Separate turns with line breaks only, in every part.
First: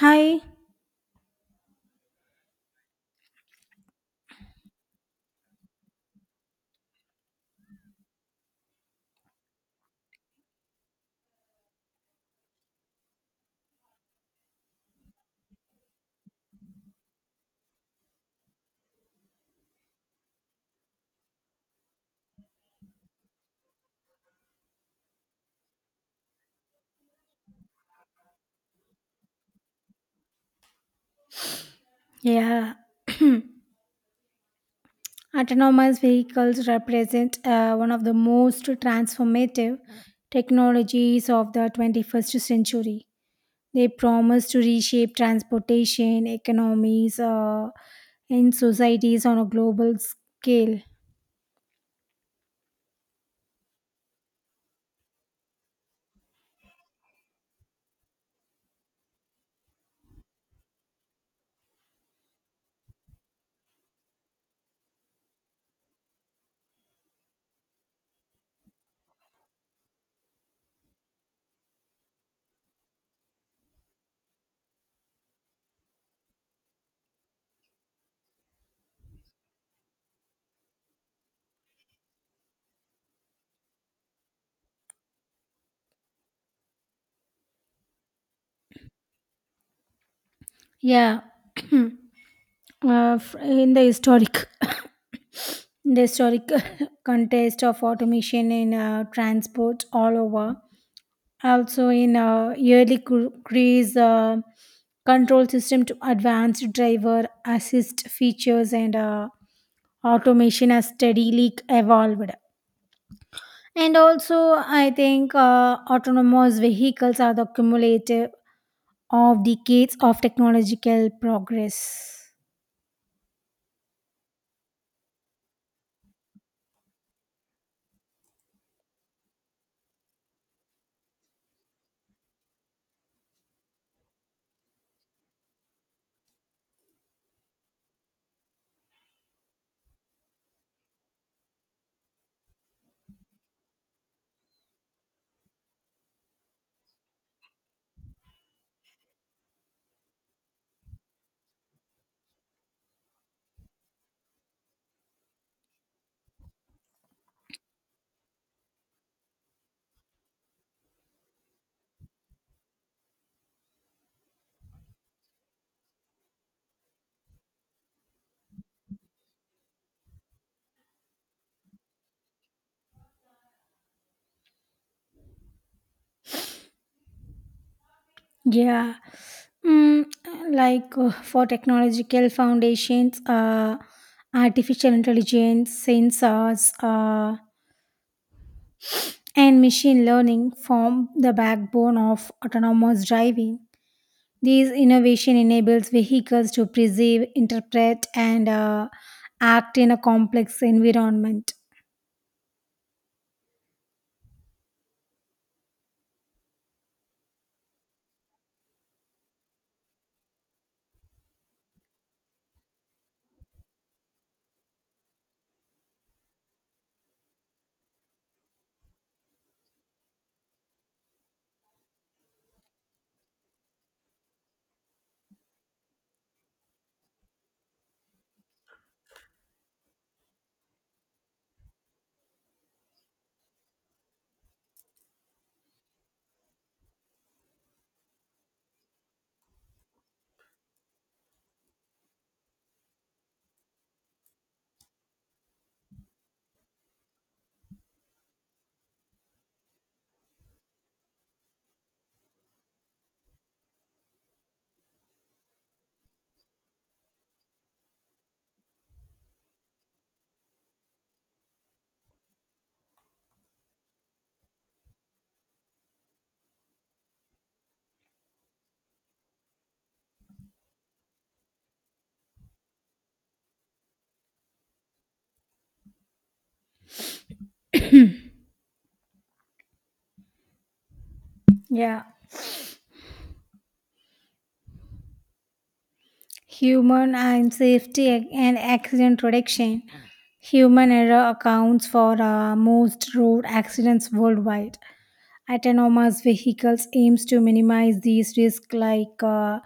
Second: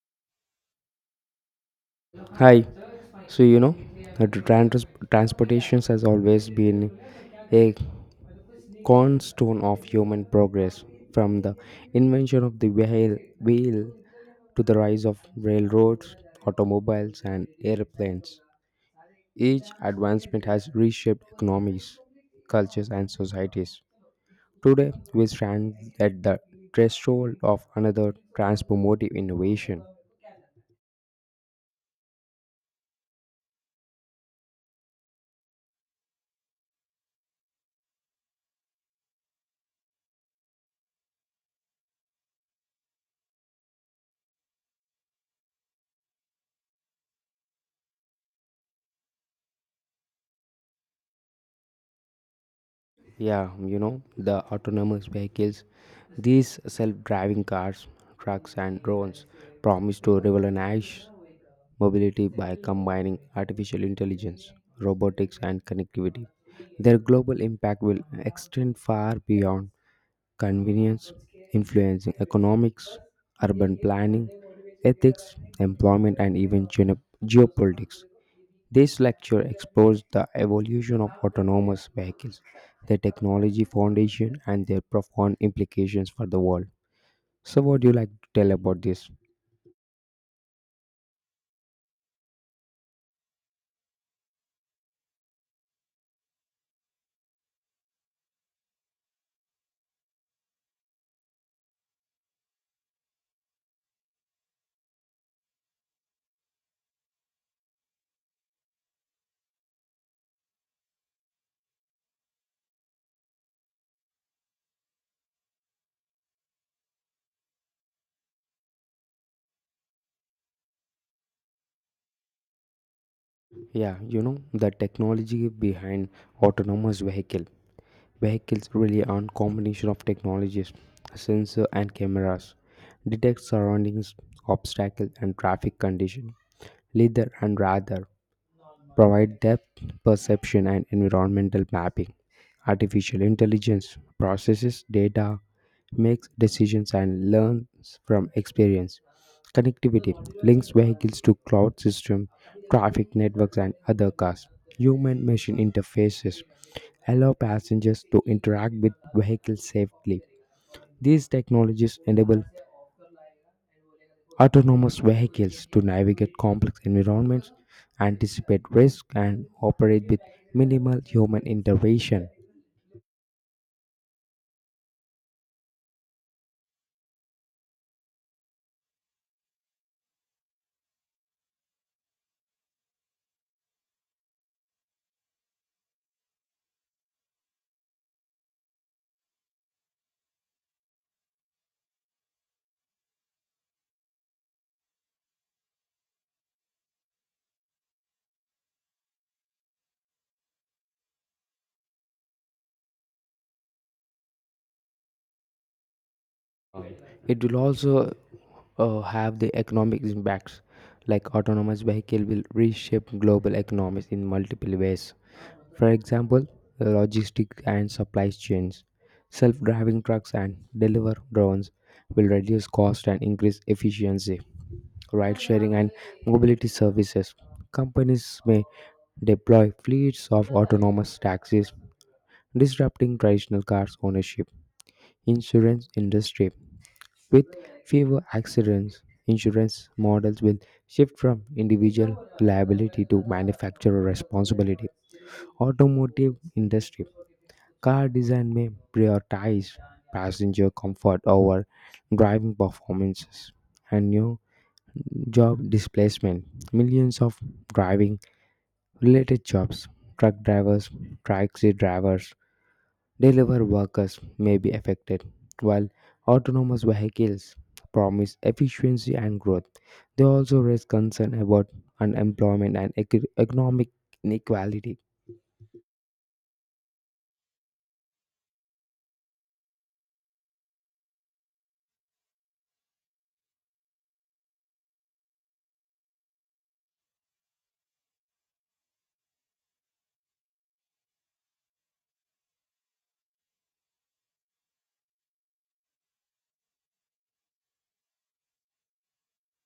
Hi.
Hi. So you know, uh, trans- Transportation has always been a cornerstone of human progress. From the invention of the wheel to the rise of railroads, automobiles, and airplanes, each advancement has reshaped economies, cultures, and societies. Today, we stand at the threshold of another transformative innovation.
Yeah. Autonomous vehicles represent one of the most transformative technologies of the 21st century. They promise to reshape transportation, economies, and societies on a global scale.
The autonomous vehicles, these self driving cars, trucks, and drones promise to revolutionize mobility by combining artificial intelligence, robotics, and connectivity. Their global impact will extend far beyond convenience, influencing economics, urban planning, ethics, employment, and even geopolitics. This lecture explores the evolution of autonomous vehicles, their technology foundation, and their profound implications for the world. So, what do you like to tell about this?
Yeah. uh, in the historic in the historic context of automation in transport all over, also in yearly crease control system to advanced driver assist features, and automation has steadily evolved. And also I think autonomous vehicles are the cumulative of decades of technological progress.
The technology behind autonomous vehicle. Vehicles rely on combination of technologies, sensor and cameras, detect surroundings, obstacles, and traffic condition, leader and rather provide depth perception and environmental mapping. Artificial intelligence processes data, makes decisions, and learns from experience. Connectivity links vehicles to cloud system, traffic networks, and other cars. Human machine interfaces allow passengers to interact with vehicles safely. These technologies enable autonomous vehicles to navigate complex environments, anticipate risk, and operate with minimal human intervention.
Yeah. Mm, like uh, for technological foundations, artificial intelligence, sensors, and machine learning form the backbone of autonomous driving. These innovation enables vehicles to perceive, interpret, and act in a complex environment.
It will also have the economic impacts, like autonomous vehicle will reshape global economies in multiple ways. For example, logistics and supply chains, self-driving trucks and deliver drones will reduce cost and increase efficiency. Ride sharing, and mobility services. Companies may deploy fleets of autonomous taxis, disrupting traditional cars ownership. Insurance industry with fewer accidents, insurance models will shift from individual liability to manufacturer responsibility. Automotive industry car design may prioritize passenger comfort over driving performances. And new job displacement. Millions of driving related jobs, truck drivers, taxi drivers, delivery workers may be affected. While autonomous vehicles promise efficiency and growth, they also raise concern about unemployment and economic inequality.
Yeah, human and safety and accident reduction. Human error accounts for most road accidents worldwide. Autonomous vehicles aims to minimize these risks, like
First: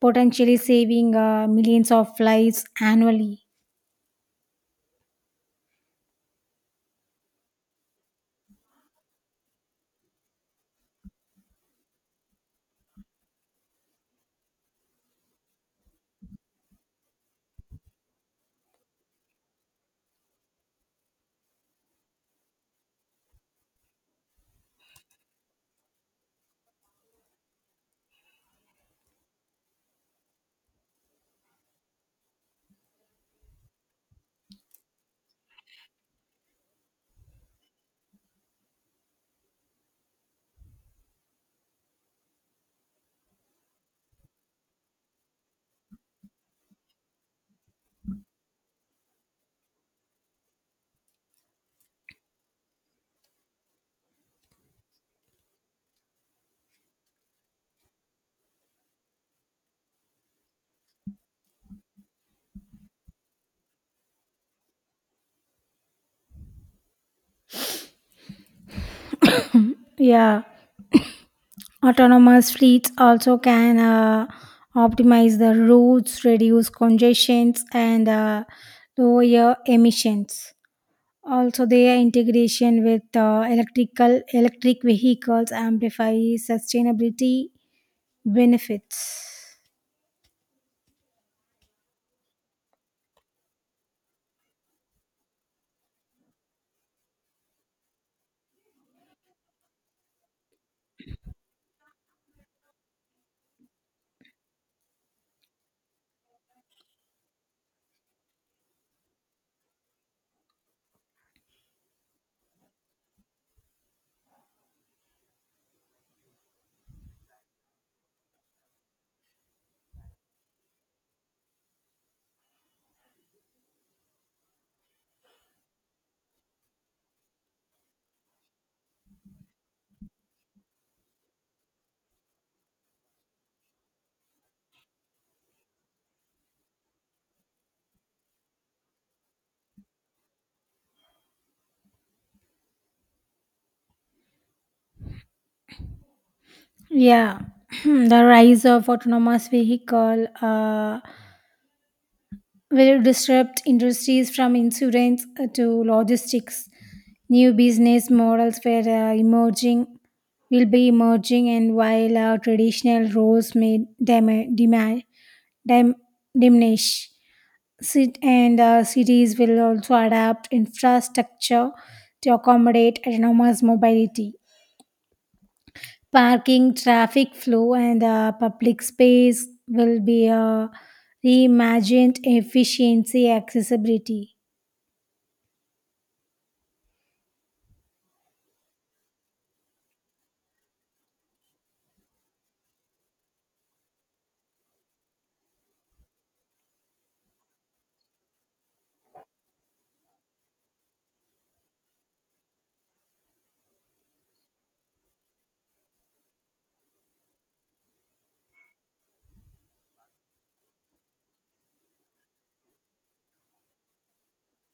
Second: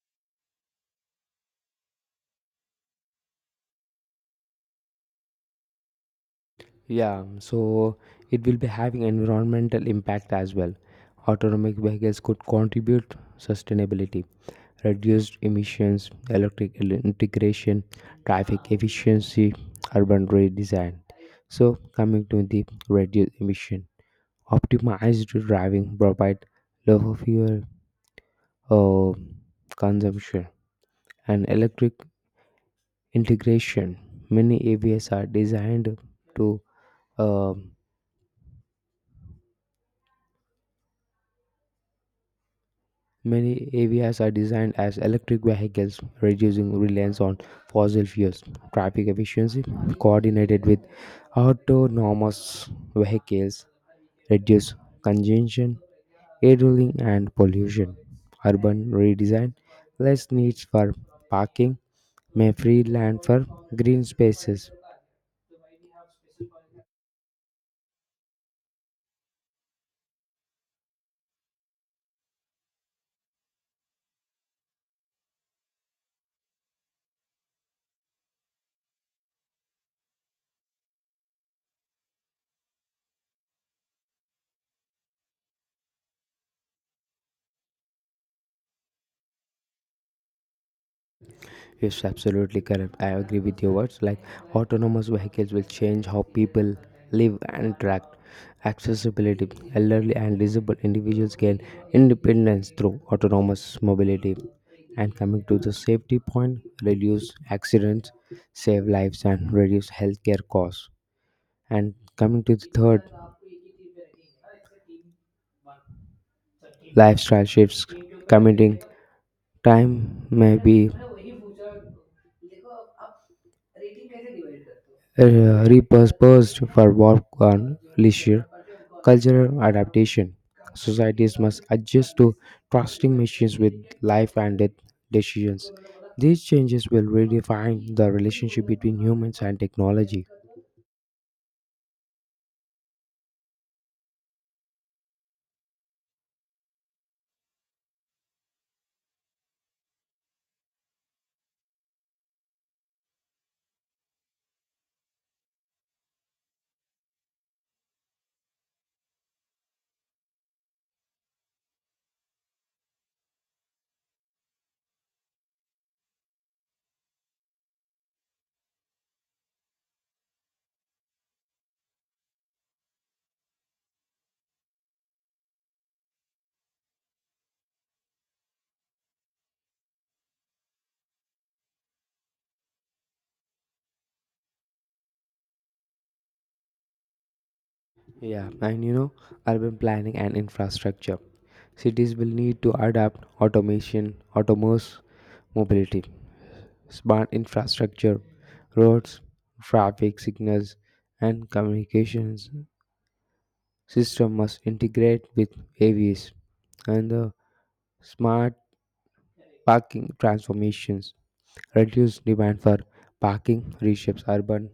potentially saving millions of lives annually.
Yeah, so it will be having environmental impact as well. Autonomous vehicles could contribute sustainability, reduced emissions, electric integration, traffic efficiency, urban redesign. So coming to the reduced emission, optimized driving provide lower fuel uh, consumption and electric integration. Many AVS are designed to uh, Many AVIs are designed as electric vehicles, reducing reliance on fossil fuels. Traffic efficiency, coordinated with autonomous vehicles, reduce congestion, idling, and pollution. Urban redesign, less needs for parking, may free land for green spaces.
Yeah, autonomous fleets also can optimize the routes, reduce congestions, and lower emissions. Also, their integration with electric vehicles amplifies sustainability benefits.
Yes, absolutely correct. I agree with your words. Like autonomous vehicles will change how people live and interact. Accessibility. Elderly and disabled individuals gain independence through autonomous mobility. And coming to the safety point, reduce accidents, save lives, and reduce healthcare costs. And coming to the third, lifestyle shifts. Commuting time may be repurposed for work and leisure. Cultural adaptation. Societies must adjust to trusting machines with life and death decisions. These changes will redefine the relationship between humans and technology.
Yeah, the rise of autonomous vehicle will disrupt industries from insurance to logistics. New business models will be emerging, and while traditional roles may dim- diminish. And cities will also adapt infrastructure to accommodate autonomous mobility. Parking, traffic flow, and public space will be reimagined efficiency, accessibility.
Yeah, and you know, Urban planning and infrastructure. Cities will need to adapt automation, autonomous mobility, smart infrastructure, roads, traffic signals, and communications system must integrate with AVs, and the smart parking transformations reduce demand for parking, reshapes urban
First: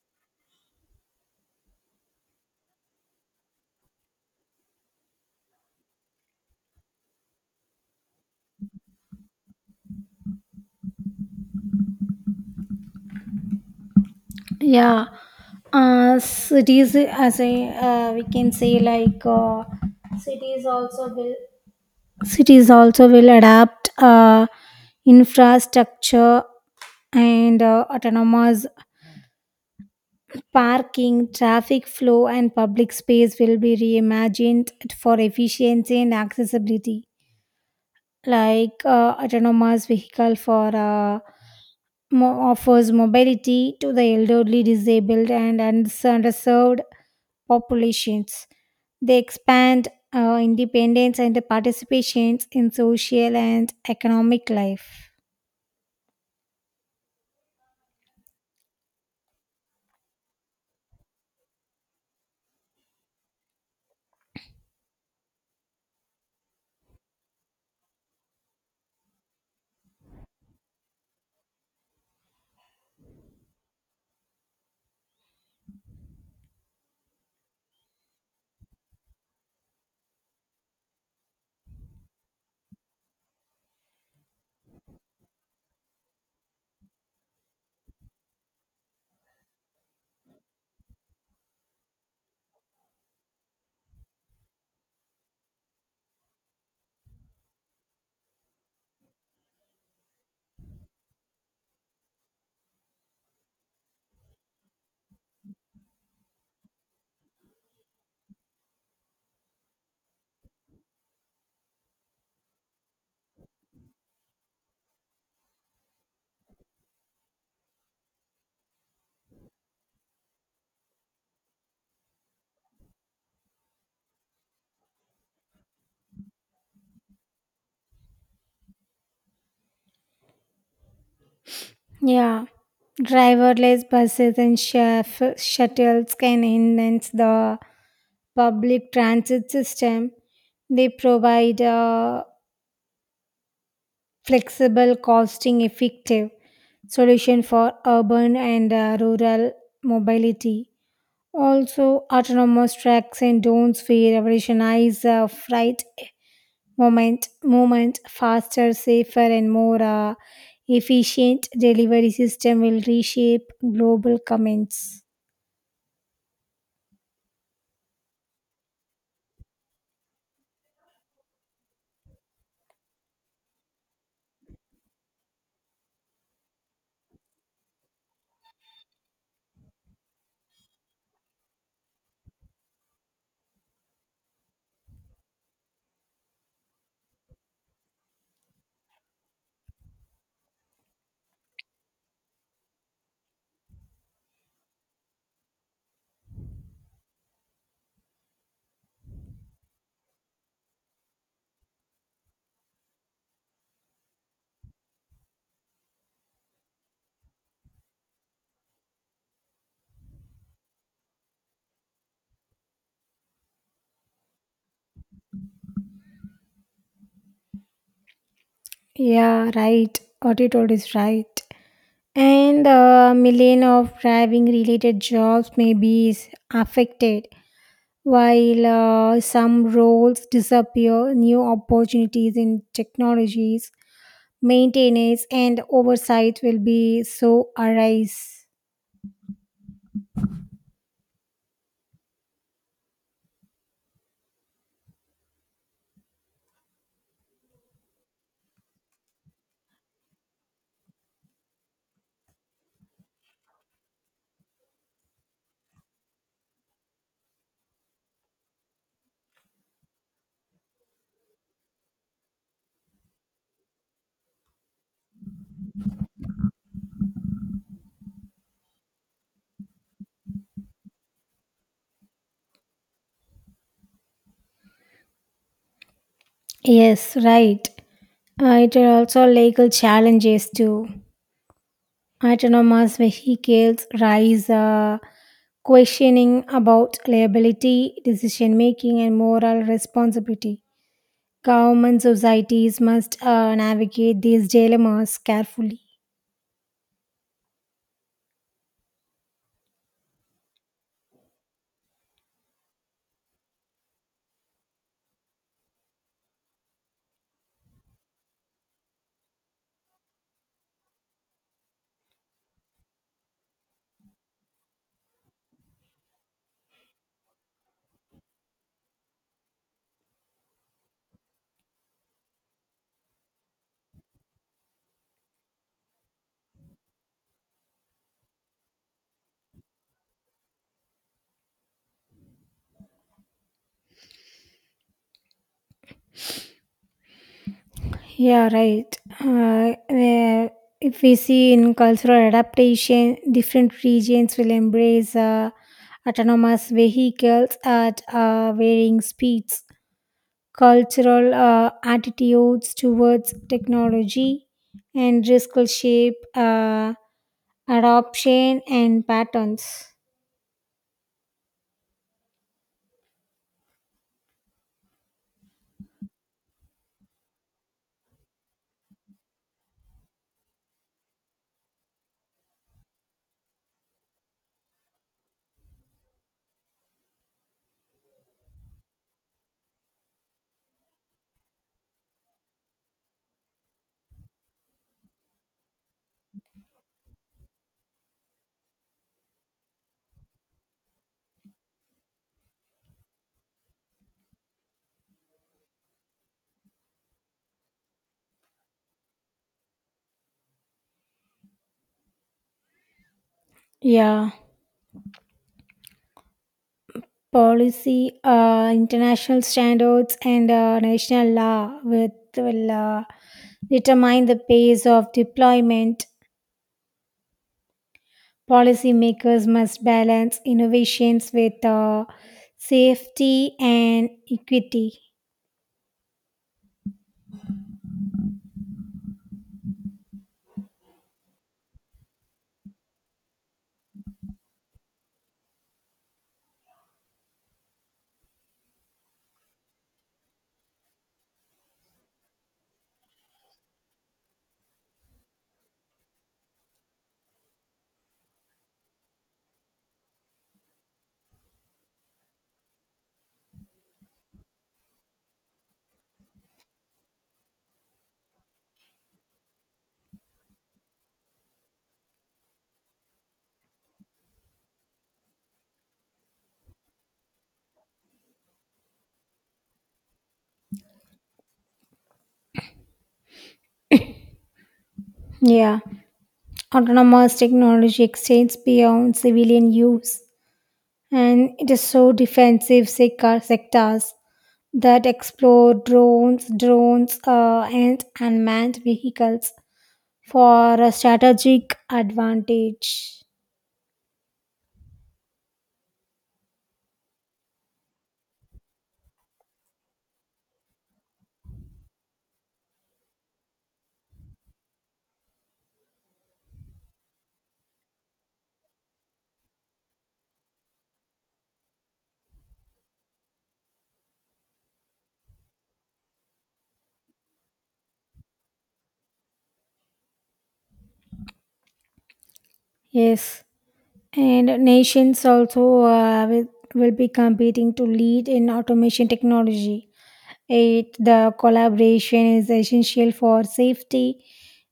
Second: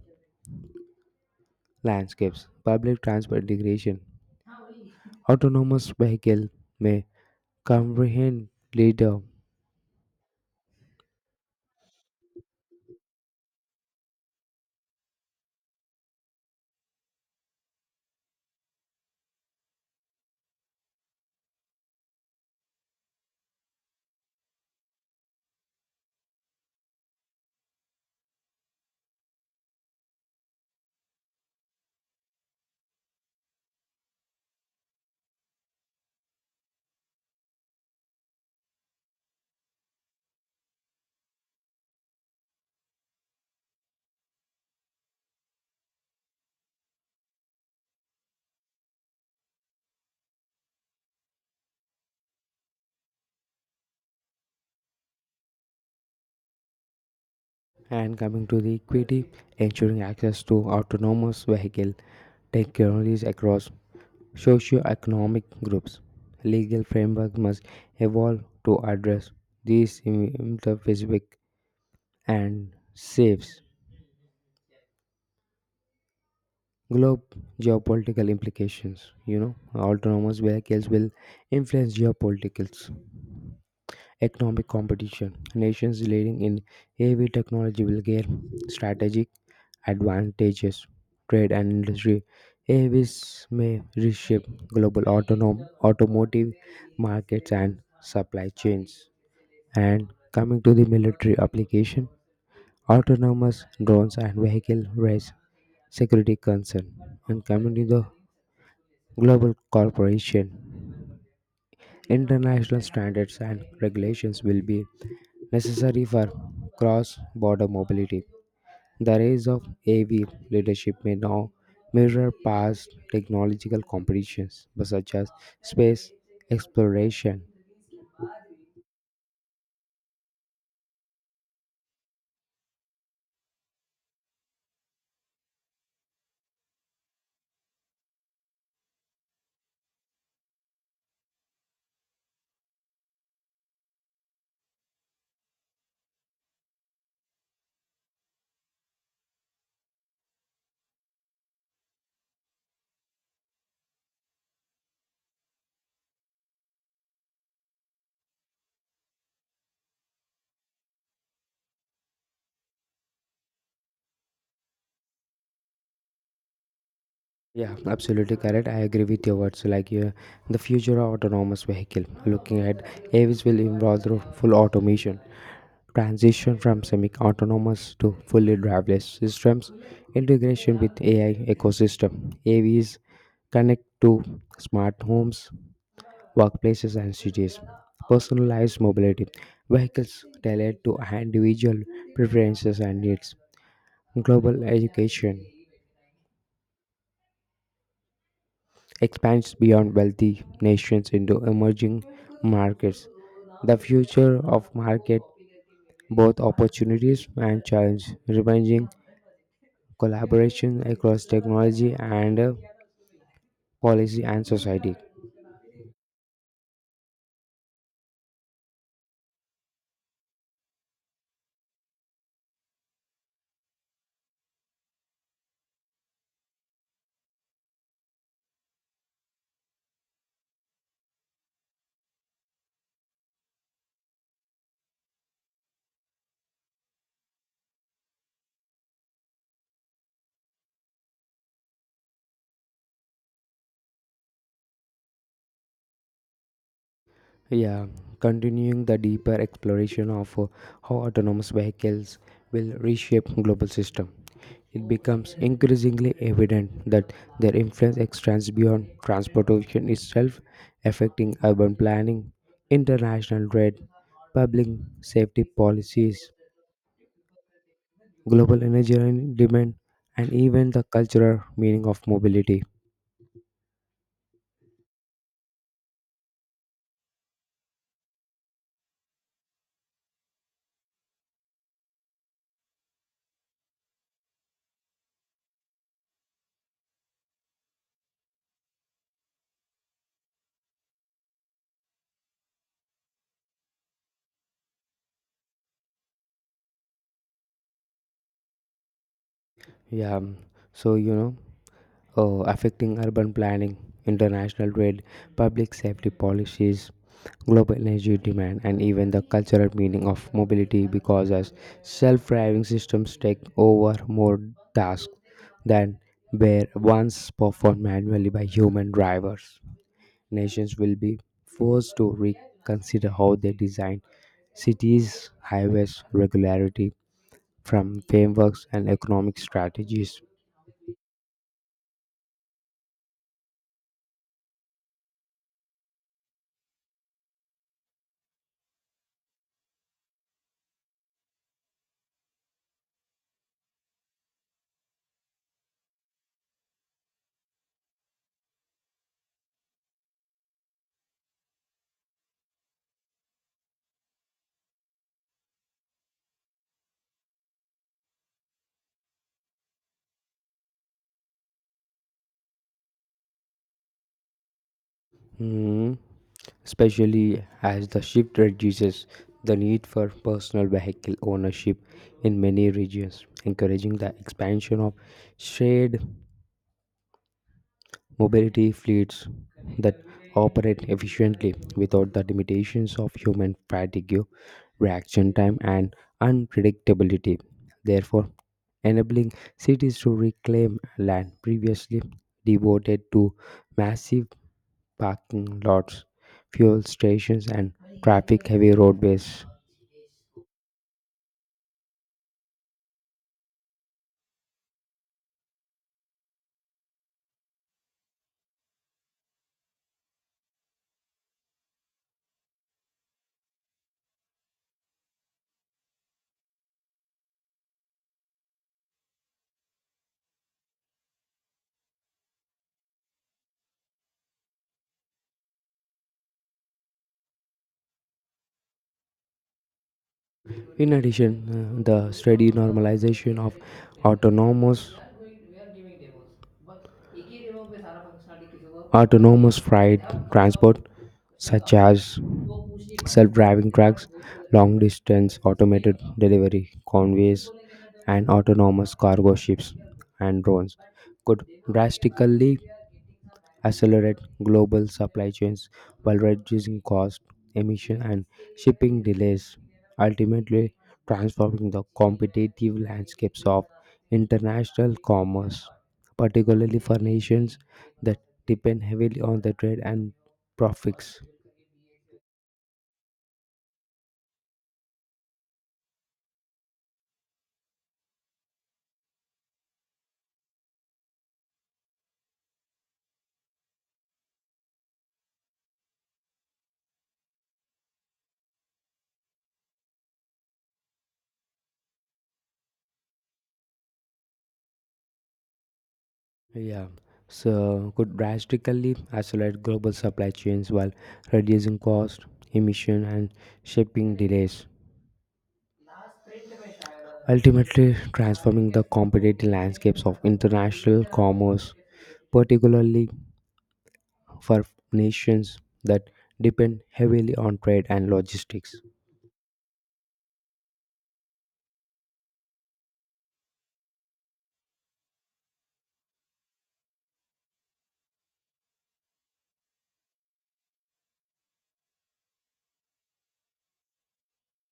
landscapes, public transport integration, autonomous vehicle may comprehend leader.
Yeah, cities as a we can say like cities also will cities also will adapt infrastructure and autonomous parking, traffic flow, and public space will be reimagined for efficiency and accessibility. Like autonomous vehicle for offers mobility to the elderly, disabled, and underserved populations. They expand independence and participations in social and economic life.
And coming to the equity, ensuring access to autonomous vehicle technologies across socio-economic groups, legal framework must evolve to address these specific and saves globe geopolitical implications. You know, autonomous vehicles will influence geopolitics, economic competition, nations leading in AV technology will gain strategic advantages, trade and industry, AVs may reshape global automotive markets and supply chains. And coming to the military application, autonomous drones and vehicle race security concern and community the global corporation. International standards and regulations will be necessary for cross-border mobility. The rise of AV leadership may now mirror past technological competitions but such as space exploration.
Yeah, driverless buses and chef, shuttles can enhance the public transit system. They provide a flexible, costing effective solution for urban and rural mobility. Also, autonomous tracks and drones will revolutionize freight moment, faster, safer, and more efficient delivery system will reshape global comments.
Yeah, absolutely correct. I agree with your words. Like yeah, the future of autonomous vehicle, looking at AVs will involve through full automation, transition from semi-autonomous to fully driverless systems, integration with ai ecosystem, avs connect to smart homes, workplaces and cities, personalized mobility, vehicles tailored to individual preferences and needs, global education expands beyond wealthy nations into emerging markets, the future of market both opportunities and challenge remaining collaboration across technology and policy and society.
Yeah, right, what you told is right. And a million of driving related jobs may be is affected. While some roles disappear, new opportunities in technologies, maintenance, and oversight will be so arise.
Yeah, continuing the deeper exploration of how autonomous vehicles will reshape global system. It becomes increasingly evident that their influence extends beyond transportation itself, affecting urban planning, international trade, public safety policies, global energy and demand, and even the cultural meaning of mobility.
Yes, right. It are also legal challenges to autonomous vehicles rise, questioning about liability, decision making, and moral responsibility. Government societies must navigate these dilemmas carefully.
Yeah, so you know Affecting urban planning, international trade, public safety policies, global energy demand, and even the cultural meaning of mobility because as self driving systems take over more tasks than were once performed manually by human drivers. Nations will be forced to reconsider how they design cities, highways, regularity from frameworks and economic strategies.
Yeah, right. Where if we see in cultural adaptation, different regions will embrace autonomous vehicles at varying speeds. Cultural attitudes towards technology and risk will shape adoption and patterns.
Hmm. Especially as the shift reduces the need for personal vehicle ownership in many regions, encouraging the expansion of shared mobility fleets that operate efficiently without the limitations of human fatigue, reaction time, and unpredictability, therefore, enabling cities to reclaim land previously devoted to massive parking lots, fuel stations, and traffic heavy roadways.
Yeah, policy, international standards, and national law with, will determine the pace of deployment. Policymakers must balance innovations with safety and equity.
In addition, the steady normalization of autonomous, autonomous freight transport, such as self driving trucks, long distance automated delivery convoys, and autonomous cargo ships and drones, could drastically accelerate global supply chains while reducing cost, emission, and shipping delays, ultimately transforming the competitive landscapes of international commerce, particularly for nations that depend heavily on the trade and profits.
Yeah, autonomous technology extends beyond civilian use, and it is so defensive sectors that explore drones, and unmanned vehicles for a strategic advantage.
Yeah, so could drastically accelerate global supply chains while reducing cost, emission, and shipping delays, ultimately transforming the competitive landscapes of international commerce, particularly for nations that depend heavily on trade and logistics.
Yes, and nations also will be competing to lead in automation technology. It the collaboration is essential for safety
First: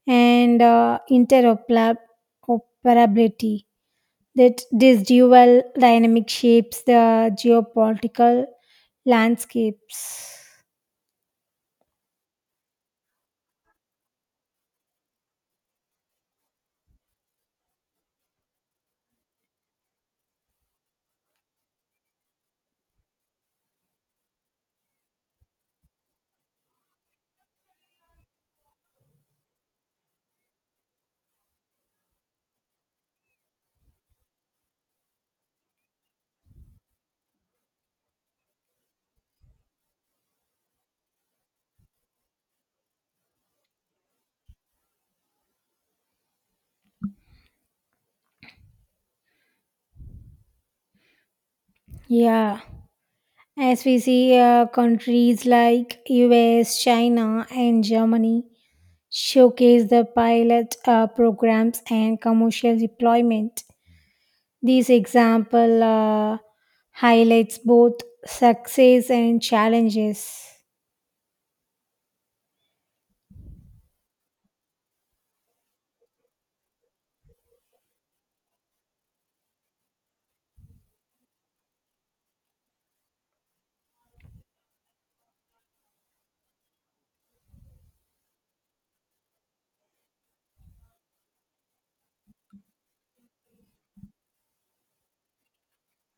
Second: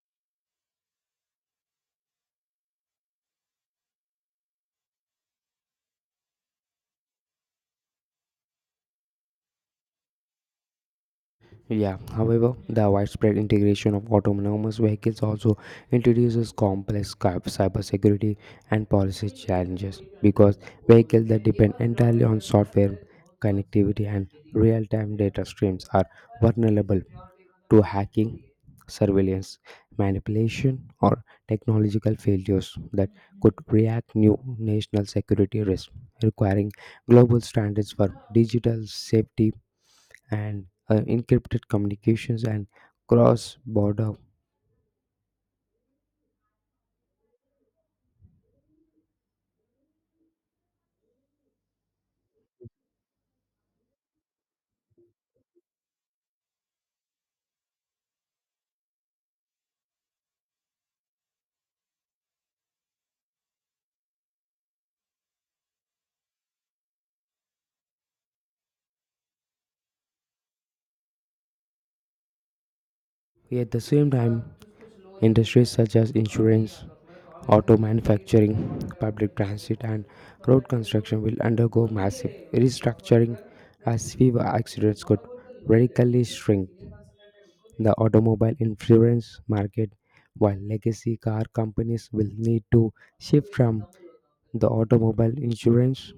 and interoperability. That this dual dynamic shapes the geopolitical landscapes.
Yeah, however, the widespread integration of autonomous vehicles also introduces complex cybersecurity and policy challenges because vehicles that depend entirely on software connectivity and real-time data streams are vulnerable to hacking, surveillance, manipulation, or technological failures that could react new national security risks, requiring global standards for digital safety and encrypted communications and cross-border.
Yeah, as we see countries like US, China, and Germany showcase the pilot programs and commercial deployment. This example highlights both success and challenges.
At the same time, industries such as insurance, auto manufacturing, public transit, and road construction will undergo massive restructuring as fewer accidents could radically shrink the automobile insurance market, while legacy car companies will need to shift from the automobile insurance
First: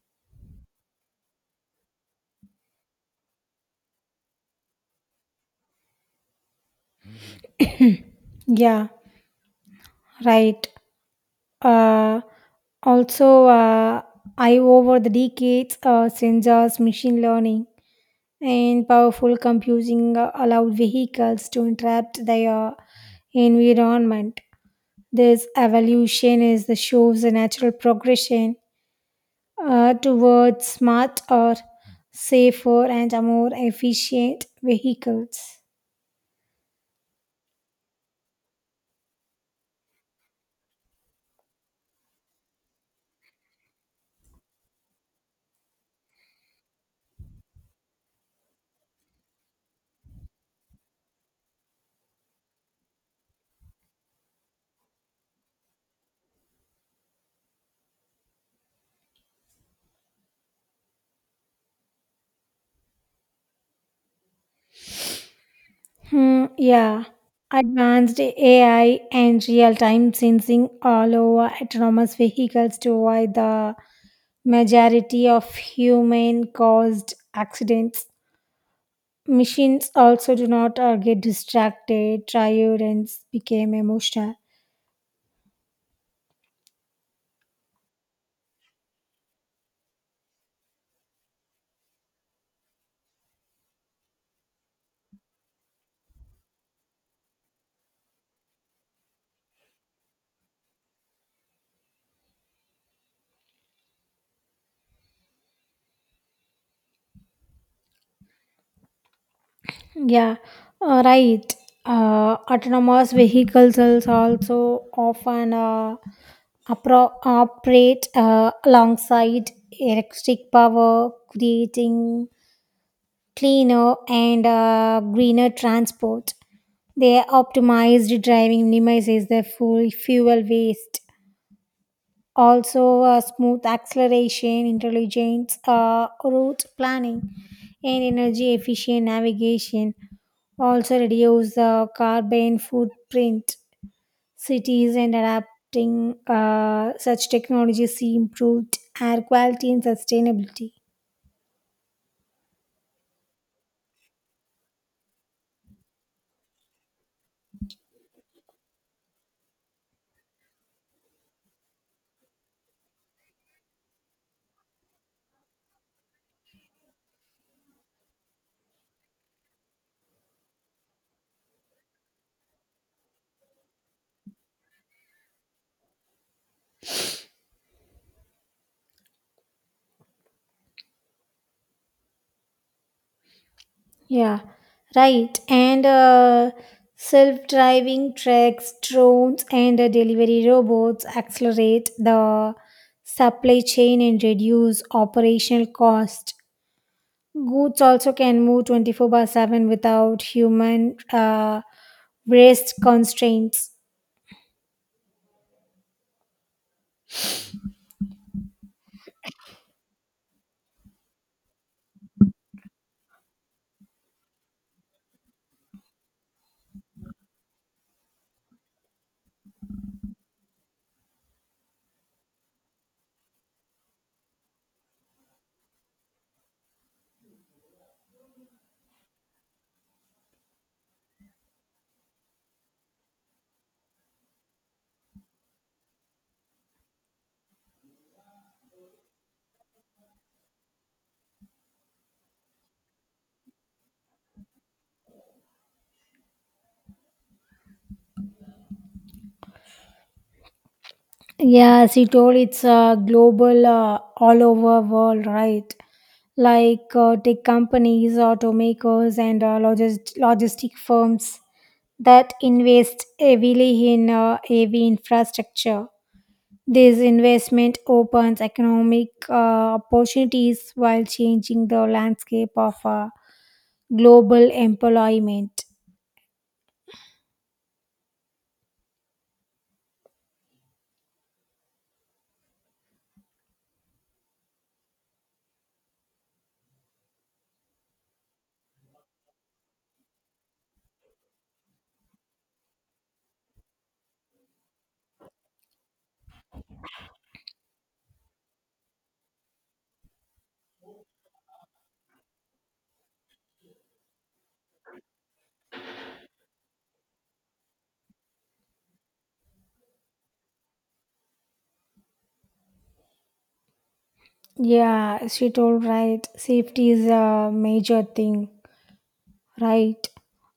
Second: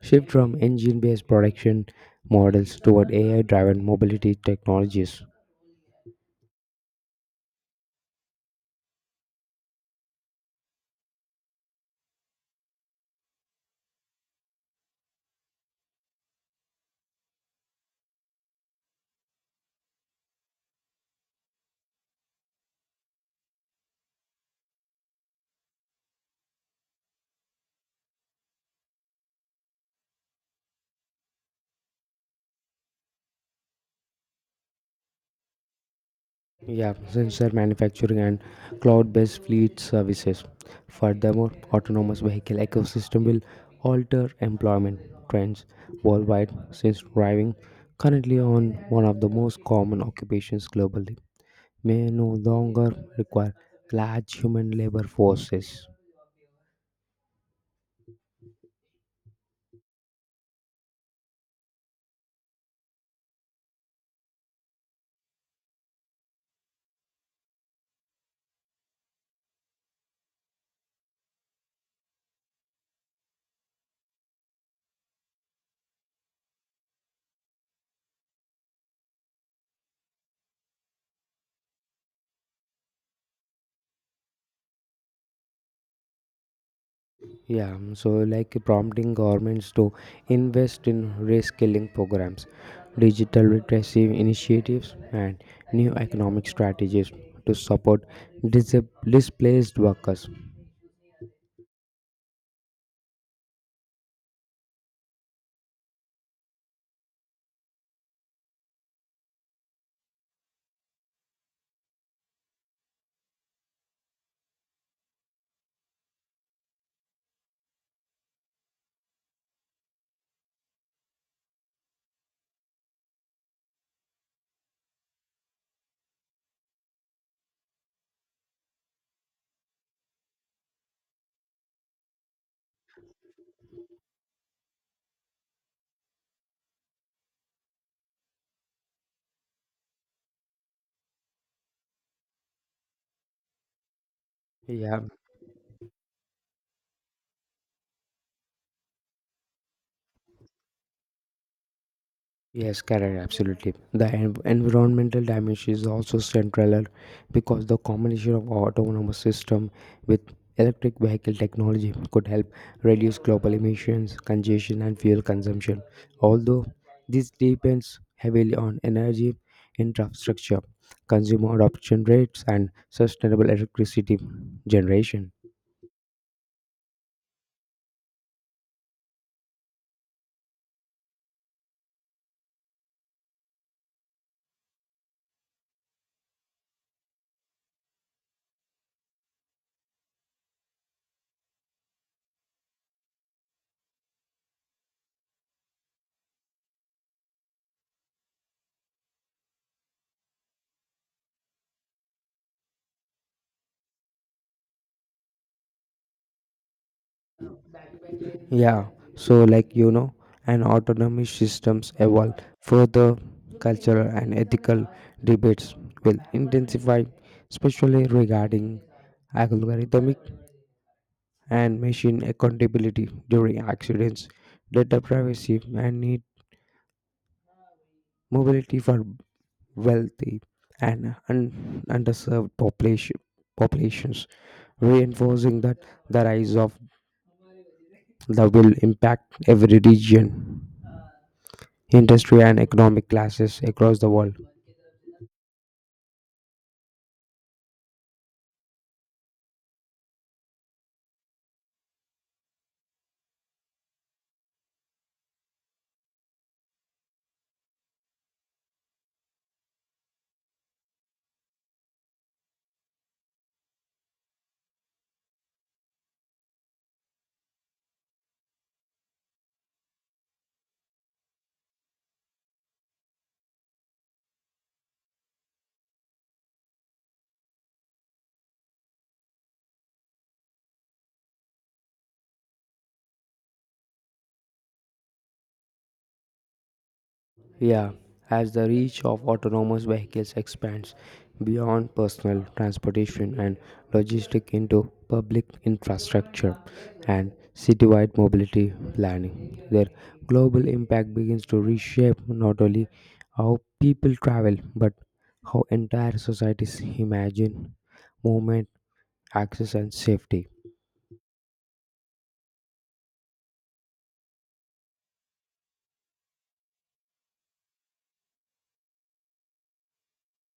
shift from engine-based production models toward AI-driven mobility technologies.
Yeah, right. Uh, also, uh, I over the decades, sensors, machine learning, and powerful computing allowed vehicles to interrupt their environment. This evolution is the shows a natural progression towards smarter, safer, and more efficient vehicles.
Yeah, sensor manufacturing and cloud-based fleet services. Furthermore, autonomous vehicle ecosystem will alter employment trends worldwide since driving currently on one of the most common occupations globally, may no longer require large human labor forces.
Hmm, yeah. Advanced AI and real time sensing all over autonomous vehicles to avoid the majority of human caused accidents. Machines also do not get distracted, tired, and became emotional.
Prompting governments to invest in reskilling programs, digital literacy initiatives, and new economic strategies to support dis- displaced workers.
Yeah, right. Autonomous vehicles also often operate alongside electric power, creating cleaner and greener transport. Their optimized driving minimizes the fuel waste. Also, smooth acceleration, intelligent route planning, and energy efficient navigation also reduce the carbon footprint. Cities
Yeah,
and adapting such technologies see improved air quality and sustainability.
yes, correct, absolutely. The environmental dimension is also central because the combination of autonomous system with electric vehicle technology could help reduce global emissions, congestion, and fuel consumption. Although this depends heavily on energy infrastructure, consumer adoption rates, and sustainable electricity generation.
Yeah, right. And self driving trucks, drones, and delivery robots accelerate the supply chain and reduce operational cost. Goods also can move 24 by 7 without human waste constraints.
Yeah, so like you know, and autonomy systems evolve further, cultural and ethical debates will intensify, especially regarding algorithmic and machine accountability during accidents, data privacy, and need mobility for wealthy and underserved populations, reinforcing that the rise of the will impact every region, industry, and economic classes across the world.
Yeah, as told, it's a global, all over world, right? Like tech companies, automakers, and logistic firms that invest heavily in AV infrastructure. This investment opens economic opportunities while changing the landscape of global employment.
Yeah, as the reach of autonomous vehicles expands beyond personal transportation and logistics into public infrastructure and citywide mobility planning, their global impact begins to reshape not only how people travel but how entire societies imagine movement, access, and safety.
Yeah, she told right. Safety is a major thing. Right.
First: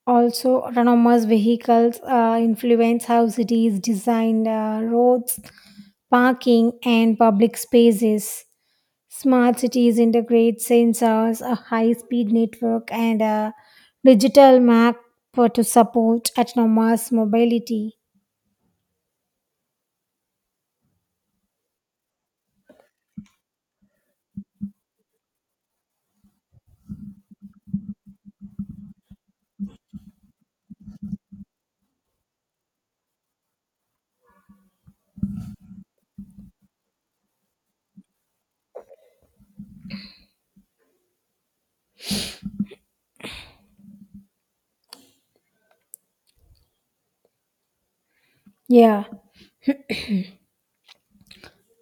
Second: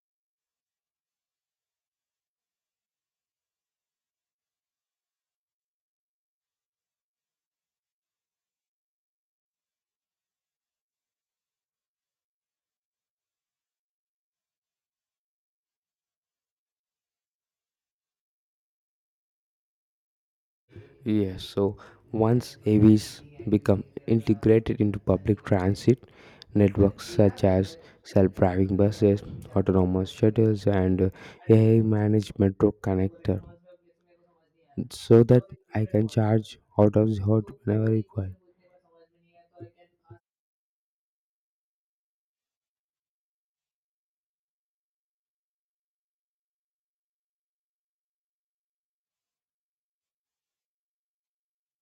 Also, autonomous vehicles influence how cities design roads, parking, and public spaces. Smart cities integrate sensors, a high speed network, and a digital map to support autonomous mobility.
Yes, so once AVs become integrated into public transit networks such as self-driving buses, autonomous shuttles, and AI-managed metro connector, so that I can charge out of the hot whenever required.
Yeah.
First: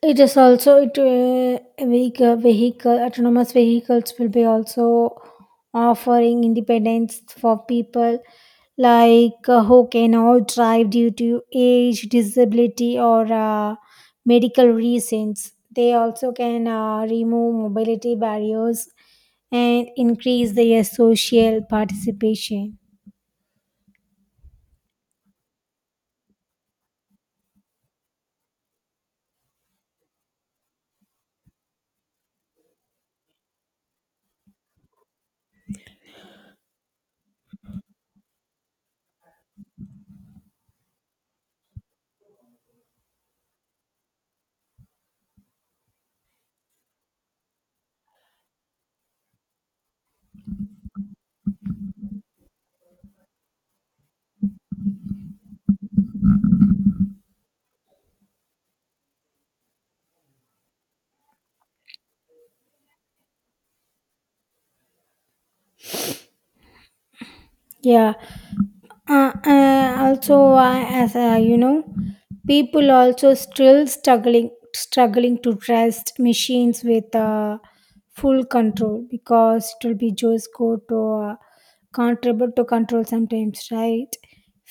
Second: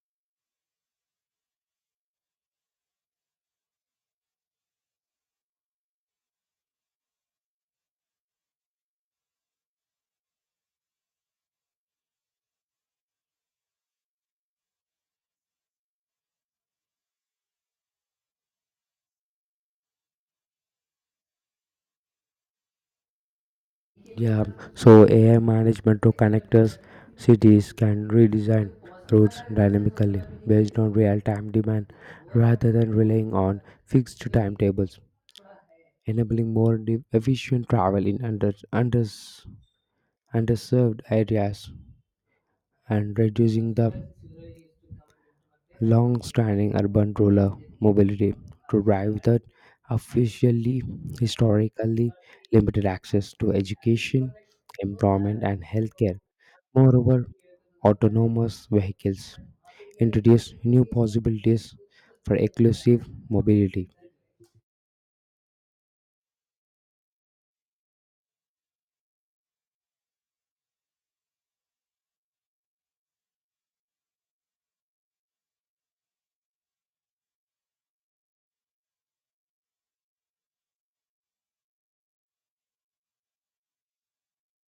It is also it vehicle autonomous vehicles will be also offering independence for people, like who cannot drive due to age, disability, or medical reasons. They also can remove mobility barriers and increase their social participation.
Yeah, so AI managed metro connectors, cities can redesign routes dynamically based on real-time demand rather than relying on fixed timetables, enabling more efficient travel in underserved areas and reducing the long-standing urban-rural mobility to drive that officially historically limited access to education, employment, and healthcare. Moreover, autonomous vehicles introduce new possibilities for inclusive mobility,
Yeah, also as you know, people also still struggling to trust machines with full control, because it will be just go to contribute to control sometimes, right?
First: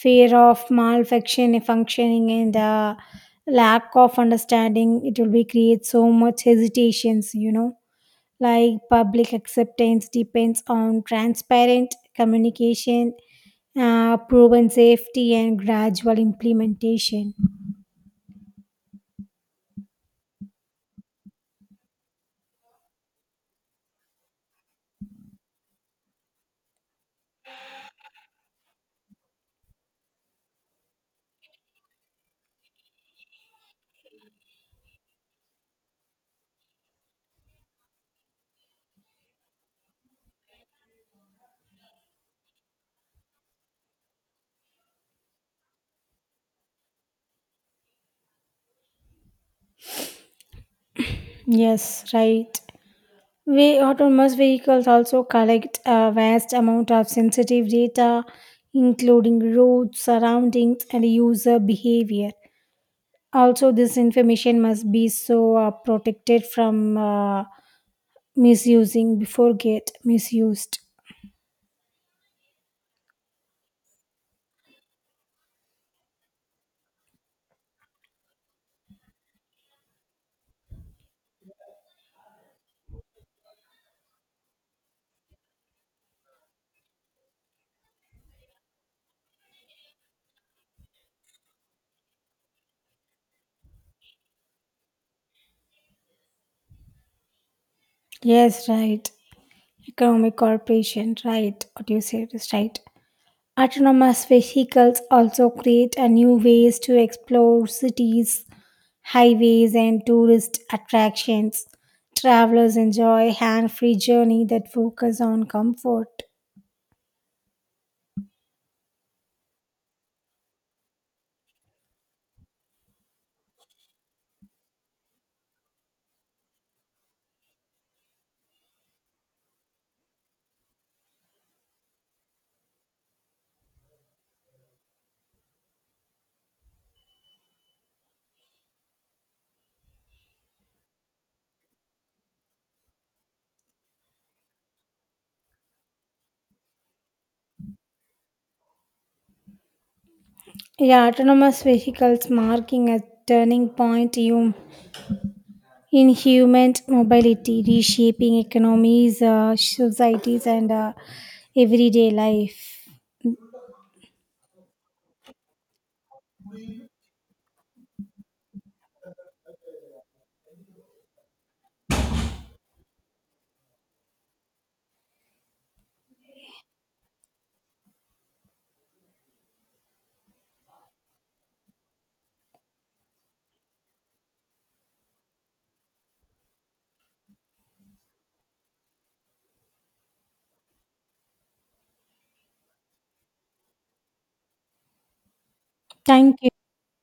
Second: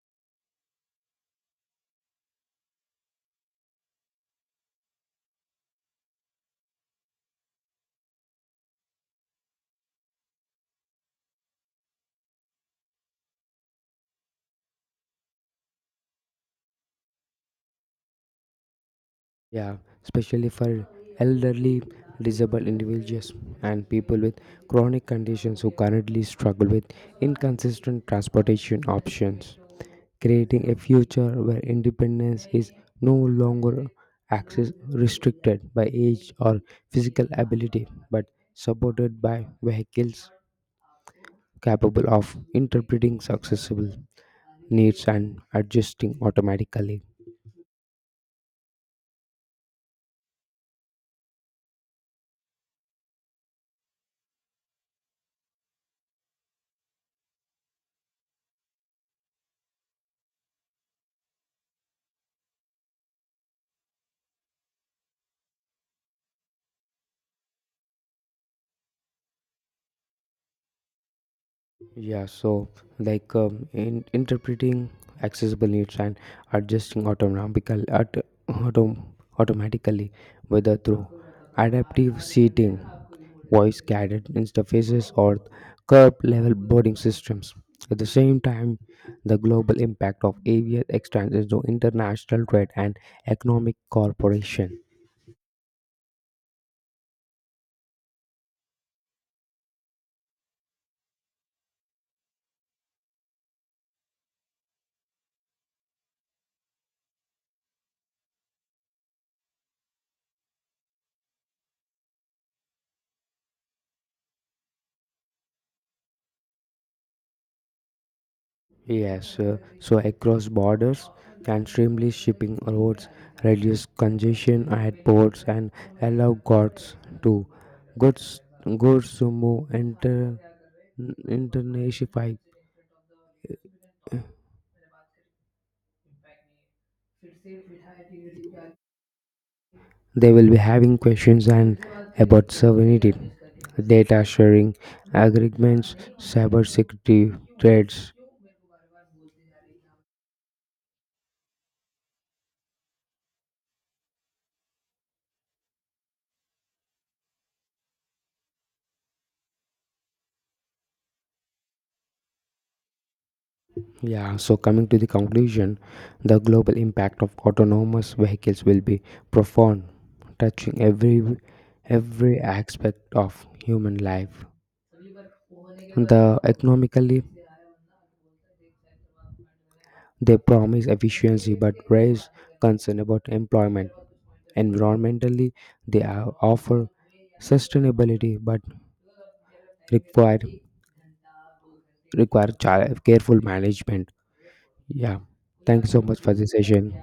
Fear of malfunction functioning and lack of understanding, it will be create so much hesitations, you know, like public acceptance depends on transparent communication, proven safety, and gradual implementation.
Yeah, especially for elderly, disabled individuals, and people with chronic conditions who currently struggle with inconsistent transportation options. Creating a future where independence is no longer access restricted by age or physical ability, but supported by vehicles capable of interpreting accessible needs and adjusting automatically.
Yes, right. We autonomous vehicles also collect a vast amount of sensitive data, including roads, surroundings, and user behavior. Also, this information must be so protected from misusing before get misused.
Yeah, so in interpreting accessible needs and adjusting autom- automatically, whether through adaptive seating, voice guided interfaces, or curb level boarding systems. At the same time, the global impact of AVS extends into international trade and economic cooperation.
Yes, right. Economic corporation, right? What you said is right. Autonomous vehicles also create a new ways to explore cities, highways, and tourist attractions. Travelers enjoy hand-free journey that focus on comfort.
Yes, so across borders and streamly shipping routes reduce congestion at ports and allow goods goods to move internationally. They will be having questions and about sovereignty, data sharing, agreements, cyber security threats.
Yeah, autonomous vehicles marking a turning point in human mobility, reshaping economies, societies, and everyday life.
Yeah, so coming to the conclusion, the global impact of autonomous vehicles will be profound, touching every aspect of human life. The economically they promise efficiency but raise concern about employment. Environmentally they offer sustainability but require require careful management. Yeah. Thank you so much for
Thank you.
this session.